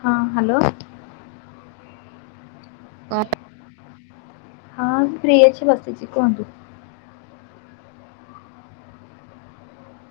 ହଁ, ହାଲୋ। [unintelligible] ହଁ ମୁଁ ଫ୍ରି ଅଛି, ବସିଛି, କୁହନ୍ତୁ?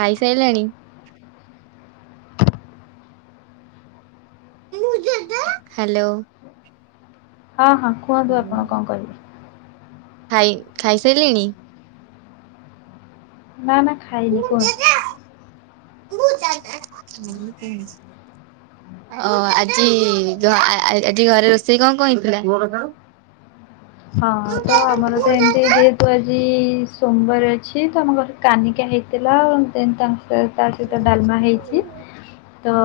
ଖାଇ ସାଇଲାଣି। ହାଲୋ। ହଁ ହଁ କୁହନ୍ତୁ ଆପଣ କଣ କହିବେ ଖାଇ ଖାଇସାଇଲେଣି? ନା ନା ଖାଇନି, କୁହନ୍ତୁ? [unintelligible] ଓ ଆଜି, ଆଜି ଘରେ ରୋଷେଇ କଣ କଣ ହେଇଥିଲା? ହଁ, ତ ଆମର ତ ଏମିତି ଯେହେତୁ ଆଜି ସୋମବାର ଅଛି, ତ ଆମ ଘରେ କାନିକା ହେଇଥିଲା, ଦେନ୍ ତାଙ୍କ ତା ସହିତ ଡାଲମା ହେଇଚି। ତ,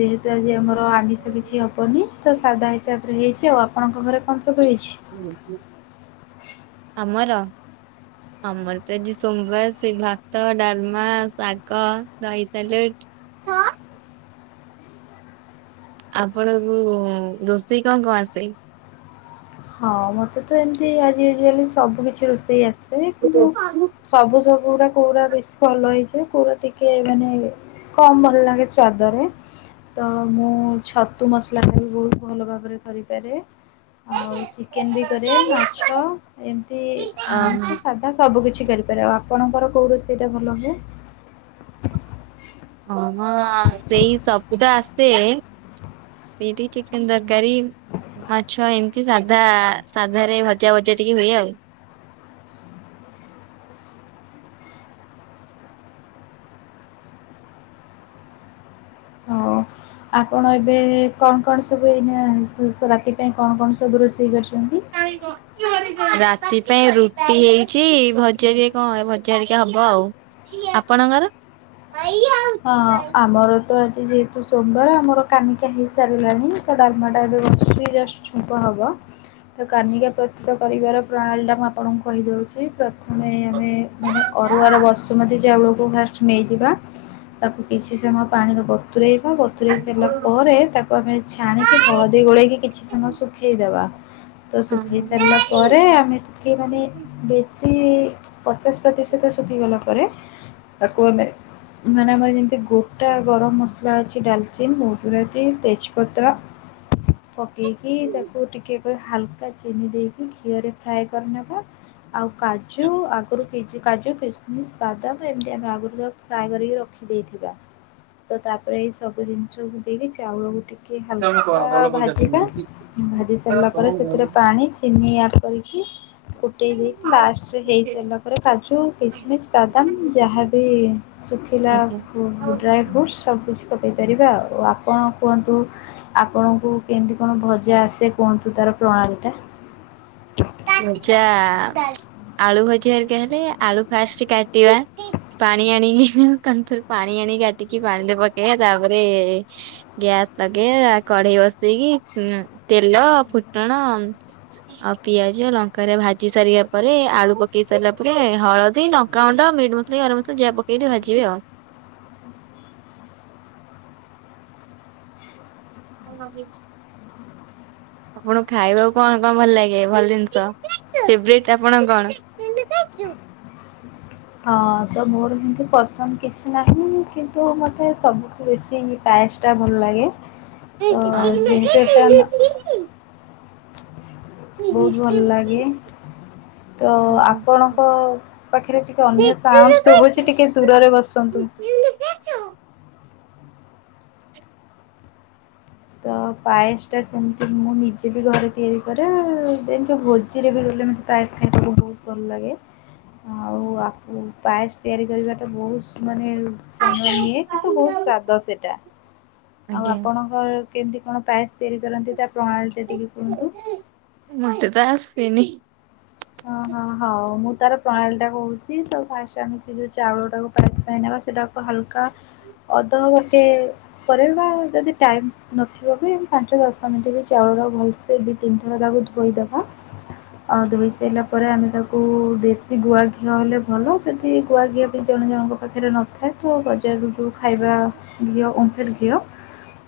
ଯେହେତୁ ଆଜି ଆମର ଆମିଷ କିଛି ହେବନି, ତ ସାଧା ହିସାବରେ ହେଇଚି ଆ। ଆପଣଙ୍କ ଘରେ କଣ ସବୁ ହେଇଛି? ଆମର ଆମର ତ ଆଜି ସୋମବାର, ସେଇ ଭାତ, ଡାଲମା, ଶାଗ, ଦହି ସାଲାଡ୍ [unintelligible] ଆପଣ ଙ୍କୁ ରୋଷେଇ କଣ କଣ ଆସେ? ହଁ, ମତେ ତ ଏମିତି ଆଜି ୟୁଲି ସବୁ କିଛି ରୋଷେଇ ଆସେ, କିନ୍ତୁ ସବୁ ସବୁ ଗୁଡା କୋଉଗୁରା ବେଶୀ ଭଲ ହେଇଯିବ, କୋଉଗୁରା ଟିକେ ମାନେ କମ୍ ଭଲ ଲାଗେ ସ୍ଵାଦରେ ତ ମୁଁ ଛତୁ ମସଲା ଟା ବି ବହୁତ ଭଲ ଭାବରେ କରିପାରେ, ଆଉ କେନ୍ ବି କରେ, ମାଛ, ଏମିତି ଅ ଆମିଷ ସା ହଁ, ସବୁ କିିଛି କରିପାରେ, ଆଉ ଆପଣଙ୍କର କୋଉ ରୋଷେଇଟା ଭଲ ହୁଏ? ହଁ ହଁ ସେଇ ସବୁ ତ ଆସେ [unintelligible] ଚିକେନ୍ ତରକାରୀ ମାଛ, ଏମିତି ସାଧା, ସାଧାରେ ଭଜା ଭଜା ଟିକେ ହୁଏ ଆଉ। ଆଉ ଆପଣ ଏବେ କଣ କଣ ସବୁ ଏଇନା, ରାତି ପାଇଁ କଣ କଣ ସବୁ ରୋଷେଇ କରିଚନ୍ତି? [unintelligible] ରାତି ପାଇଁ ରୁଟି ହେଇଛି ଭଜା ଜେ କଣ ଭଜା ହେରିକା ହବ ଆଉ। ଆପଣଙ୍କର? ହଁ ହଁ ଆମର ତ ଆଜି ଯେହେତୁ ସୋମବାର ଆମର କାନିକା ହେଇ ସାରିଲାଣି ତ ଡାଲମାଟା ଏବେ ବସିଚି ଜଷ୍ଟ ହେବ କାନିକା ପ୍ରସ୍ତୁତ କରିବାର ପ୍ରଣାଳୀଟା ମୁଁ ଆପଣଙ୍କୁ କହିଦଉଛି ପ୍ର ଆମେ ଆମେ ମାନେ ଅରୁଆର ବସୁମତି ଚାଉଳ କୁ ଫାଷ୍ଟ ନେଇଯିବା ତାକୁ କିଛି ସମୟ ପାଣିରେ ବତୁରେଇବା ବତୁରେଇ ସାରିଲା ପରେ ତାକୁ ଆମେ ଛାଣିକି ହଳଦୀ ଗୋଳେଇକି କିଛି ସମୟ ଶୁଖେଇଦେବା ତ ଶୁଖେଇ ସାରିଲା ପରେ ଆମେ ଟିକେ ମାନେ ବେଶୀ ପଚାଶ ପ୍ରତିଶତ ଶୁଖିଗଲା ପରେ। ତାକୁ ଆମେ ମାନେ। ଯେମିତି ଗୋଟା ଗରମ ମସଲା ଅଛି ଡାଲଚିନ୍ ଗୁଜୁରାତି ତେଜପତ୍ର ପକେଇକି ତାକୁ ଟିକେ କ ହାଲକା ଚିନି ଦେଇକି ଘିଅରେ ଫ୍ରାଏ କରନେବା। ଆଉ କାଜୁ ଆଗରୁ କିଯି କାଜୁ କିସମିସ ବାଦାମ ଏମିତି ଆମେ ଆଗରୁ ଫ୍ରାଏ କରିକି ରଖ। ଦେଇଥିବା ତ ତାପରେ ଏଇ ସବୁ ଜିନିଷକୁ ଦେଇକି ଚାଉଳକୁୁ ଟିକେ। ହାଲକା ଭାଜିବା ଭାଜି ସାରିଲା ପରେ ସେଥିରେ ପାଣି ଚିନି ଆଡ଼୍ କରିକି ଫୁଟେଇ ଦେଇକି ଲାଷ୍ଟ ହେଇସାରିଲା ପରେ କାଜୁ କିସମିସ ବାଦାମ ଯାହାବି ଶୁଖିଲା ଡ୍ରାଏ ଆଜ୍ଞା। ଫ୍ରୁଟ୍ ସବୁ କିଛି ପକେଇ ପାରିବା ଆଉ ଆପଣ କୁହନ୍ତୁ ଆପଣଙ୍କୁ କେମିତି କଣ ଭଜା ଆସେ କୁହନ୍ତୁ ତାର ପ୍ରଣାଳୀ ଟା। ଭଜା ଆଳୁ ଭଜା ହେରୀକା ହେଲେ ଆଳୁ ଫାଷ୍ଟ କାଟିବା। ପାଣି ଆଣିକି କନ୍ତୁର ପାଣି ଆଣିକି କାଟିକି ପାଣିରେ ପକେଇବା ତାପରେ ଗ୍ୟାସ୍ ଲଗେଇବା କଢେଇ ବସେଇକି ତେଲ ଫୁଟଣ। ଅପ୍ ପିଆଜ ଲଙ୍କାରେ ଭାଜି ସାରିଆ ପରେ ଆଳୁ ପକେଇ ସାରିଲା ପରେ ହଳଦୀ ଲଙ୍କାଗୁଣ୍ଡ ମିଟ୍ ମ [unintelligible] ହଁ ଲାଗିଛି। ହଁ ଆପଣଙ୍କୁ ଖାଇବାକୁ କଣ କଣ ଭଲ ଲାଗେ ଭଲ ଜିନିଷ ଫେବରାଇଟ ଆପଣଙ୍କ କଣ? [unintelligible] ହଁ ତ ମୋର ଏମିତି ପସନ୍ଦ କିଛି ନାହିଁ କିନ୍ତୁ ମତେ ସବୁଠୁ ବେଶୀ ପାଏସଟା ଭଲ ଲାଗେ ତ ଯେହେତୁ ଏଟା ବହୁତ ଭଲ ଲାଗେ। ତ ଆପଣଙ୍କ ପାଖେରେ ଟିକେ ଅନ୍ୟ ସାଉଣ୍ଡ ଶୁଭୁଛି ଟିକେ ଦୂରରେ ବସନ୍ତୁ। ନିମ କେଚୁ। ତ ପାଏସ ଟା ସେମିତି ମୁଁ ନିଜେ ବି ଘରେ ତିଆରି କରେ ଦେନ୍ ଭୋଜିରେ ବି ଗଲେ ମତେ ପାଏସ ଖାଇକୁ ବହୁତ ଭଲ ଲାଗେ। ଆଉ ଆ ପାଏସ ତିଆରି କରିବାଟା ବହୁତ ମାନେ ସମୟ ନିଏ କିନ୍ତୁ ବହୁତ ସ୍ୱାଦ ସେଇଟା। ଆଉ ଆପଣଙ୍କର କେମିତି କଣ ପାଏସ୍ ତିଆରି କରନ୍ତି ତା ପ୍ରଣାଳୀଟା ଟିକେ କୁହନ୍ତୁ। ମତେ ତ ଆସେନି। ହଁ ହଁ ହଉ। ମୁଁ ତାର ପ୍ରଣାଳୀ ଟା କହୁଛି। ତ ଫାଷ୍ଟ ଆମେ ସେ ଯୋଉ ଚାଉଳ ଟାକୁ ପା ପାଇଁ ନେବା, ସେଟାକୁ ହାଲକା ଅଧ ଗୋଟେ ପରେ ବା ଯଦି ଟାଇମ ନଥିବ ବି ପାଞ୍ଚ ଦଶ ମିନିଟ୍ ବି ଚାଉଳ ଟାକୁ ଭଲ ସେଇ ଦି ତିନିଥର ତାକୁ ଧୋଇଦବା, ଆଉ ଦୁଇ ଦେଇଲା ପରେ ଆମେ ତାକୁ ଦେଶୀ ଗୁଆ ଘିଅ ହେଲେ ଭଲ, ଯଦି ଗୁଆ ଘିଅ ବି ଜଣେ ଜଣଙ୍କ ପାଖରେ ନ ନଥାଏ ତ ବଜାରରୁ ଯୋଉ ଖାଇବା ଘିଅ ଓମ୍ ଫେଡ୍ ଘିଅ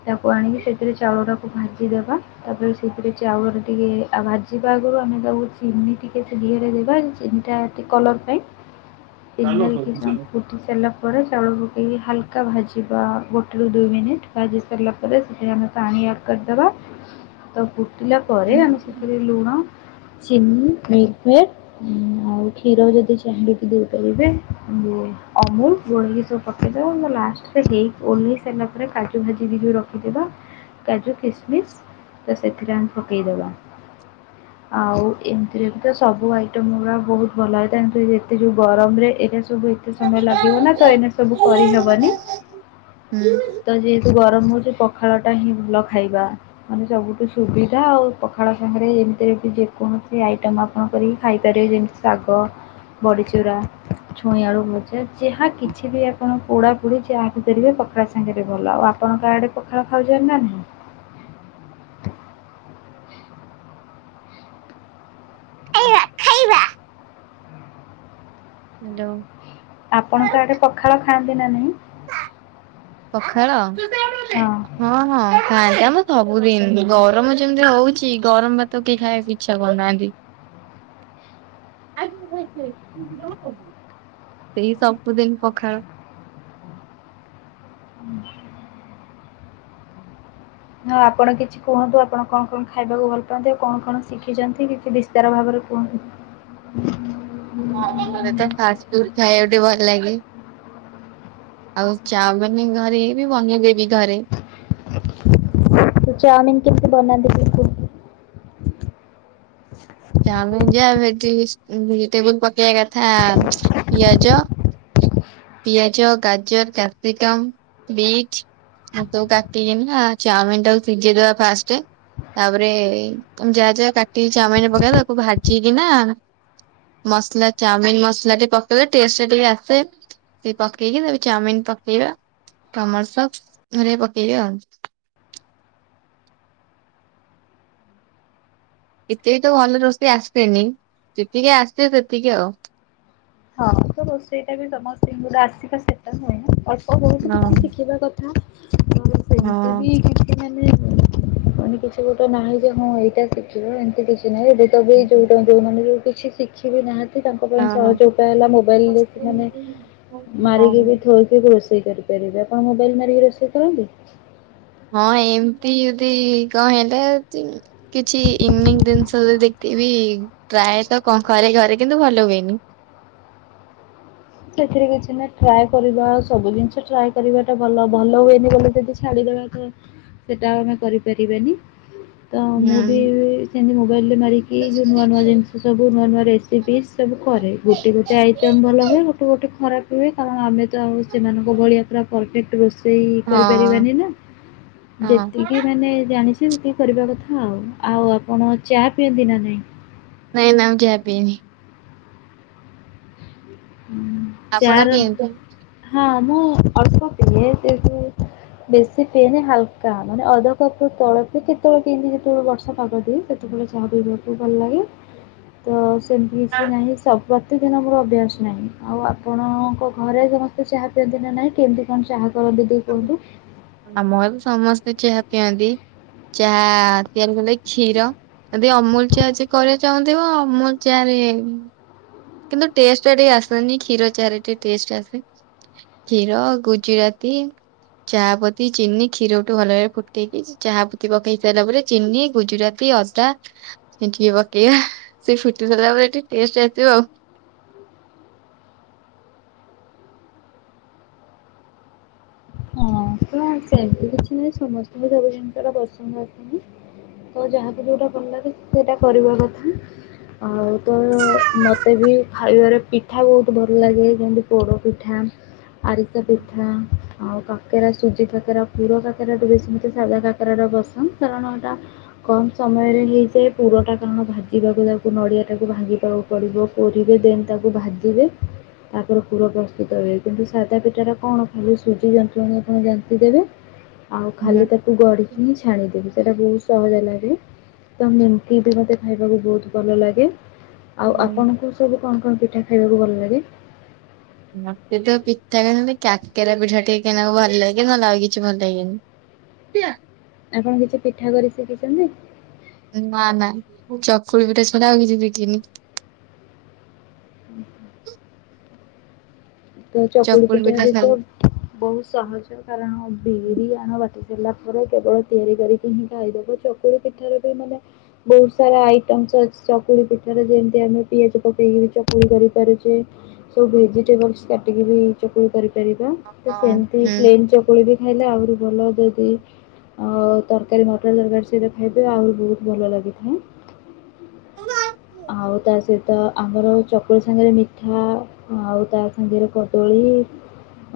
ତାକୁ ଆଣିକି ସେଥିରେ ଚାଉଳଟାକୁ ଭାଜିଦେବା। ତାପରେ ସେଥିରେ ଚାଉଳରେ ଟିକେ ଭାଜିବା ଆଗରୁ ଆମେ ତାକୁ ଚିନି ଟିକେ ସେ ଘିଅ ରେ ଦେବା ଚିନିଟା ଟିକେ କଲର୍ ପାଇଁ, ହ୍ୟାଲୋ ଚିନିଟା କିଛି ସମୟ ପଖାଳ ଫୁ ହେଇ ସାରିଲା ପରେ ଚାଉଳ ପକେଇକି ହାଲକା ଭାଜିବା ଗୋଟେରୁ ଦୁଇ ମିନିଟ୍, ଭାଜି ସାରିଲା ପରେ ସେଥିରେ ଆମେ ପାଣି ଆଡ୍ କରିଦେବା। ତ ଫୁଟିଲା ହଁ ପରେ ଆମେ ସେଥିରେ ଲୁଣ, ଚିନି, ମିଲ୍କମେଡ୍ ଆଉ କ୍ଷୀରକୁ ଯଦି ଚାହିଁଲେ ବି ଦେଇପାରିବେ ଅମୁଲ ଗୋଳେଇକି ସବୁ ପକେଇଦେବା ଆଉ ଲାଷ୍ଟରେ ହେଇ ଓହ୍ଲେଇ ସାରିଲା ପରେ କାଜୁ ଭାଜି ଟିକେ ରଖିଥିବା କାଜୁ, କିସ୍ ମିସ୍ ତ ସେଥିରେ ଆମେ ପକେଇଦବା। ଆଉ ଏ ଏଥିରେ ତ ସବୁ ଆଇଟମ୍ ଗୁଡ଼ା ବହୁତ ଭଲ ହୋଇଥାଏ। କିନ୍ତୁ ଏତେ ଯଉ ଗରମରେ ଏଇଟା ସବୁ ଏତେ ସମୟ ଲାଗିବ ନା ତ ଏଇନେ ସବୁ କରିହେବନି। ହୁଁ। ତ ଯେହେତୁ ଗରମ ହଉଛି ପଖାଳ ଟା ହିଁ ଭଲ ଖାଇବା। ମାନେ ସବୁଠୁ ସୁବିଧା ଆଉ ପଖାଳ ସାଙ୍ଗରେ ଏମିତିରେବି ଯେକୌଣସି ସେ ଆଇଟମ୍ ଆପଣ କରିକି ଖାଇପାରିବେ। ଯେମିତି ଶାଗ, ବଡ଼ିଚୁରା, ଛୁଇଁ ଆଳୁ ଭ ଜା ଯାହା କିଛି ବି ଆପଣଙ୍କୁ ପୋଡ଼ା ପୋଡ଼ି ଯାହା ବିି ଦେଲେ ପଖାଳ ସାଙ୍ଗରେ ଭଲ, ଆଉ ଆପଣଙ୍କ ଆଡ଼େ ପଖାଳ ଖାଉଛନ୍ତି ନା ନାହିଁ? ଖାଇବା ଖାଇବା। ହ୍ୟାଲୋ। ଆପଣଙ୍କ ଆଡେ ପଖାଳ ଖାଆନ୍ତି ନା ନାଇଁ? ପଖାଳ ହଁ। ହଁ ହଁ ଖାଆନ୍ତି। ଆମର ସବୁଦିନ ଗରମ ଯେମିତି ହଉଛି ଗରମ ଭାତ କିଏ ଖାଇବାକୁ ଇଚ୍ଛା କରୁନାହାନ୍ତି। [inaudible] ସେଇ ସବୁଦିନ ପଖାଳ। ହଁ ଆପଣ କିଛି କୁହନ୍ତୁ ଆପଣ କଣ କଣ ଖାଇବାକୁ ଭଲ ପାଆନ୍ତି, ଆଉ କଣ କଣ ଶିଖିଛନ୍ତି କିଛି ବିସ୍ତାର ଭାବରେ କୁହନ୍ତୁ। [inaudible] ହଁ, ମତେ ତ ଫାଷ୍ଟ ଫୁଡ୍ ଖାଇବାକୁ ଟିକେ ଭଲ ଲାଗେ। ଆଉ ଚାଉମିନ୍ ଘରେ ବି ବନେଇଦେବି ଘରେ। ତ ଚାଉମିିନ୍ କେମିତି ବନାନ୍ତି ଟିକେ କୁହନ୍ତୁ? ଚାଉମିିନ୍ ଯାହା ଭେଜିଟେବୁଲ୍ ପକେଇବା କଥା ପିଆଜ ପିଆଜ, ଗାଜର, କ୍ୟାପ୍ସିକମ୍, ବିଟ୍। ଆକୁ ସବୁ କାଟିିକିନା ଚାଉମିନ୍ ଟାକୁ ସିଝେଇଦବା ଫାଷ୍ଟ। ତାପରେ ତମେ ଯାହା ଯାହା କାଟିିକି ଚାଉମିନ୍ ରେ ପକେଇବା ତାକୁ ଭାଜି ଭାଜି କିନା ମସଲା ଚାଉମିିନ ମସଲା ଟିକେ ପକେଇଲେ ଟେଷ୍ଟ ଟା ଟିକେ ଆସେ। ସେ ପକେଇକି ତାପରେ ଚାଉମିିନ ପକେଇବା ଟମୋଟ ସସ୍ ଘରିକା ପକେଇବା ଆଉ। ଏତେ ବି ତ ଭଲ ରୋଷେଇ ଆସେନି। ଯେତିକି ଆସେ ସେତିକି ଆଉ। ହଁ ତ ରୋଷେଇଟା ବି ସମସ୍ତଙ୍କୁ ତ ଆସିବା ସେଟା ନୁହେଁ ନା, ଅଳ୍ପ ବହୁତ ହଁ କିଛି ଶିଖିବା କଥା। ହଁ, ମୁଁ ସେମିତି ହଁ ବି କି [unintelligible] ମାନେ କିଛି ଗୋଟେ ନାହିଁ ଯେ ହଁ ଏଇଟା ଶିଖିବ ଏମିତି କିଛି ନାହିଁ। [unintelligible] ଯୋଉ ଯୋଉମାନେ ବି କିଛି ଶିଖିବି ନାହାନ୍ତି ତାଙ୍କ ପାଇଁ ହଁ। ସହଜ। ଯଉଟା ହେଲା ମୋବାଇଲ ରେ ସେମାନେ ହଁ ମାରିକି ବି ଥୋଇ ରୋଷେଇ କରିପାରିବେ ଆପଣ ମୋବାଇଲ ମାରିକି ରୋଷେଇ କରନ୍ତି। ହଁ ଏମିତି ଯଦି କଣ ହେଲେ ଚି କିଛି ଇନ ଜିନିଷ ଯ ଦେଖିବି ପ୍ରାୟତ କଣ ଘରେ କିନ୍ତୁ ଭଲ ହୁଏନି। ସେଥିରେ କିଛି ନାହିଁ ଟ୍ରାଏ କରିବା ସବୁ ଜିନିଷ ଟ୍ରାଏ କରିବା ଟା ଭଲ ଭଲ ହୁଏନି ବୋଲି ଯଦି ଛାଡିଦବା ତ ସେଟା ଆମେ କରିପାରିବାନି। ତ ମୁଁ ବି ହୁଁ। ସେମିତି ମୋବାଇଲରେ ମାରିକି ଯଉ ନୂଆ ନୂଆ ଜିନିଷ ସବୁ ନୂଆ ନୂଆରେ ଦିଦି ସବୁ କରେ ଗୋଟେ ଗୋଟେ ଆଇଟମ ଭଲ ହୁଏ। ଗୋଟେ ଖରାପ ରୁହେ କାରଣ ଆମେ ତ ଆଉ ସେମାନଙ୍କ ଭଳିଆ ପୁରା ପରଫେକ୍ଟ ର ସେଇ ହଁ କରିପାରିବାନି ନା ହଁ ଯେତିକି ମାନେ ଜାଣିଛେ ସେତିକି କରିବା କଥା ଆଉ ଆପଣ ଚାହା ପିଇବେ ନା ନାହିଁ। ନାଇଁ ନା ମୁଁ ଚା ପିଏନି। ଆପଣ ଚାର ପିଅନ୍ତି? ହଁ ମୁଁ ଅଳ୍ପ ପିଏ ସେ ସବୁ। ବେଶି ପିଏନି ହାଲକା ମାନେ ଅଧ କପ୍ ତଳକୁ [unintelligible] ସେତେବେଳେ ଚାହା ପିଇବାକୁ ଭଲ ଲାଗେ ତ ସେମିତି କିଛି ନାହିଁ ପ୍ରତେକଦିନ ମୋର ଅଭ୍ୟାସ। ଆଉ ଆପଣଙ୍କ ଘରେ ସମସ୍ତେ ଚାହା ପିଅନ୍ତି ନା ନାଇଁ କେମିତି କଣ ଚାହା ପିଅନ୍ତି। ସେ କୁହନ୍ତୁ। ଆମ ଏ ବି ସମସ୍ତେ ଚାହା ପିଅନ୍ତି। ଚାହା ତିଆରି କଲେ କ୍ଷୀର ଯଦି ଅମୂଲ ଚାହା ଯିଏ କରିବାକୁ ଚାହୁଁଥିବ ମୁଁ ଚାହା ଲିଏନି। କିନ୍ତୁ ଟେଷ୍ଟ ଟା ଟିକେ ଆସନି କ୍ଷୀର ଚାରେ ଟିକେ ଟେଷ୍ଟ ଆସେ। କ୍ଷୀର, ଗୁଜୁରାତି ଚାହାପତି, ଚିନି, କ୍ଷୀରଠୁ ଭଲଭାବେ ଫୁଟେଇକି ଚାହାପତି ପକେଇ ସାରିଲା ପରେ ଚିନି, ଗୁଜୁରାତି, ଅ ସେ ଟିକେ ପକେଇବା ସେ ଫୁଟି ସଲା ପରେ ଟିକେ ଟେଷ୍ଟ ଆସିବ। ହଁଣ ସେମତି କିଛି ନାହିଁ ସମସ୍ତଙ୍କୁ ସବୁ ଜିନିଷା ପସନ୍ଦ ଆସିନି। ତ ଯାହାକୁ ଯୋଉଟା ଭଲ ଲାଗୁଛି ସେଟା କରିବା କଥା। ଆଉ ତ ମୋତେ ବି ଖାଇବାରେ ପିଠା ବହୁତ ଭଲ ଲାଗେ ଯେମିତି ପୋଡ଼ ପିଠା ଆରିସା ପିଠା ଆଉ କା କାକେରା ସୁଜି କାକେରା ପୁର କାକେରାଟୁ ବି ସେମିତି ସାଧା କାକେରାଟା ପସନ୍ଦ କାରଣ ଏଟା କମ୍ ସମୟରେ ହେଇଯାଏ ପୁରଟା କାରଣ ଭାଜିବାକୁ ଯାଉକୁ ନଡ଼ିଆଟାକୁ ଭାଙ୍ଗିଦଉ ପଡ଼ିବ [unintelligible] ଦେନ୍ ତାକୁ ଭାଜିବେ। ତାପରେ ଫୁଲ ପ୍ରସ୍ତୁତ ହୁଏ କିନ୍ତୁ ସାଧା ପିଠାଟା କଣ ଖାଲି ସୁଜି ଜ ପୁଣି ଆପଣ ଯେମିତି ଦେବେ ଆଉ ହୁଁ ଖାଲି ତା ଗଢ଼ିକି ହିଁ ଛାଣିଦେବି ସେଟା ବହୁତ ସହଜ ଲାଗେ। ତମ ଏମତି ବି ମତେ ଖାଇବାକୁ ବହୁତ ଭଲ ଲାଗେ। ଆଉ ହୁଁ। ଆପଣଙ୍କୁ ସବୁ କଣ କଣ ପିଠା ଖାଇବାକୁ ଭଲ ଲାଗେ? ମତେ ତ ପିଠା କଲେ କାକରା ପିଠା ଟିକେ ନାଗୁ ଭଲ ଲାଗେ ନହେଲେ ଆଉ କିଛି ଭଲଲାଗେନି। ଟିଆ ଆପଣ କିଛି ପିଠା କରି ଶିଖିଛନ୍ତି। ନା ନା ଚକୁଳି ପିଠା ଛଡ଼ା ଆଉ କିଛି ଶିଖିନି। ହୁଁ ତ ଚକୁଳି ପିଟା ପିଠା ବି ତ ଖାଲି ବହୁତ ସହଜ କାରଣ ବିରି ଆଣ ବାଟି ଦେଲା ପରେ କେବଳ ତିଆରି କରିକି ହିଁ ଖାଇଦେବ ଚକୁଳି ପିଠାରେ ବି ମାନେ ବହୁତ ସାରା ଆଇଟମସ ଅଛି। ଚକୁଳି ପିଠାରେ ଯେମିତି ଆମେ ପିଆଜ ପକେଇକି ଚକୁଳି କରି ପାରୁଛେ ସବୁ ଭେଜିଟେବଲସ କାଟିକି ବି ଚକୁଳି କରିପାରିବା ତ ହଁ ସେମିତି ହୁଁ ପ୍ଲେନ ଚକୁଳି ବି ଖାଇଲେ ଆହୁରି ଭଲ ଯଦି ଆଉ ତରକାରୀ ମଟର ତରକାରୀ ସେହିତ ଖାଇବେ ଆହୁରି ବହୁତ ଭଲ ଲାଗିଥାଏ। ଆଉ ତା ସହିତ ଆମର ଚକୁଳି ସାଙ୍ଗରେ ମିଠା ଆଉ ତା ସାଙ୍ଗରେ କଦଳୀ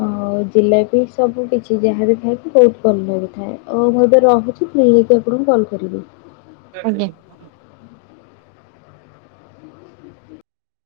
ଆଉ ଜିଲାପି ସବୁ କିଛି ଯାହା ବିି ଖାଇବୁ ବହୁତ ଭଲ ଲାଗି ଥାଏ। ଓ ମୁଁ ଏବେ ରହୁଚି ଫ ନେଇକି ଆପଣଙ୍କୁ କଲ୍ କରିବି। ଆଜ୍ଞା।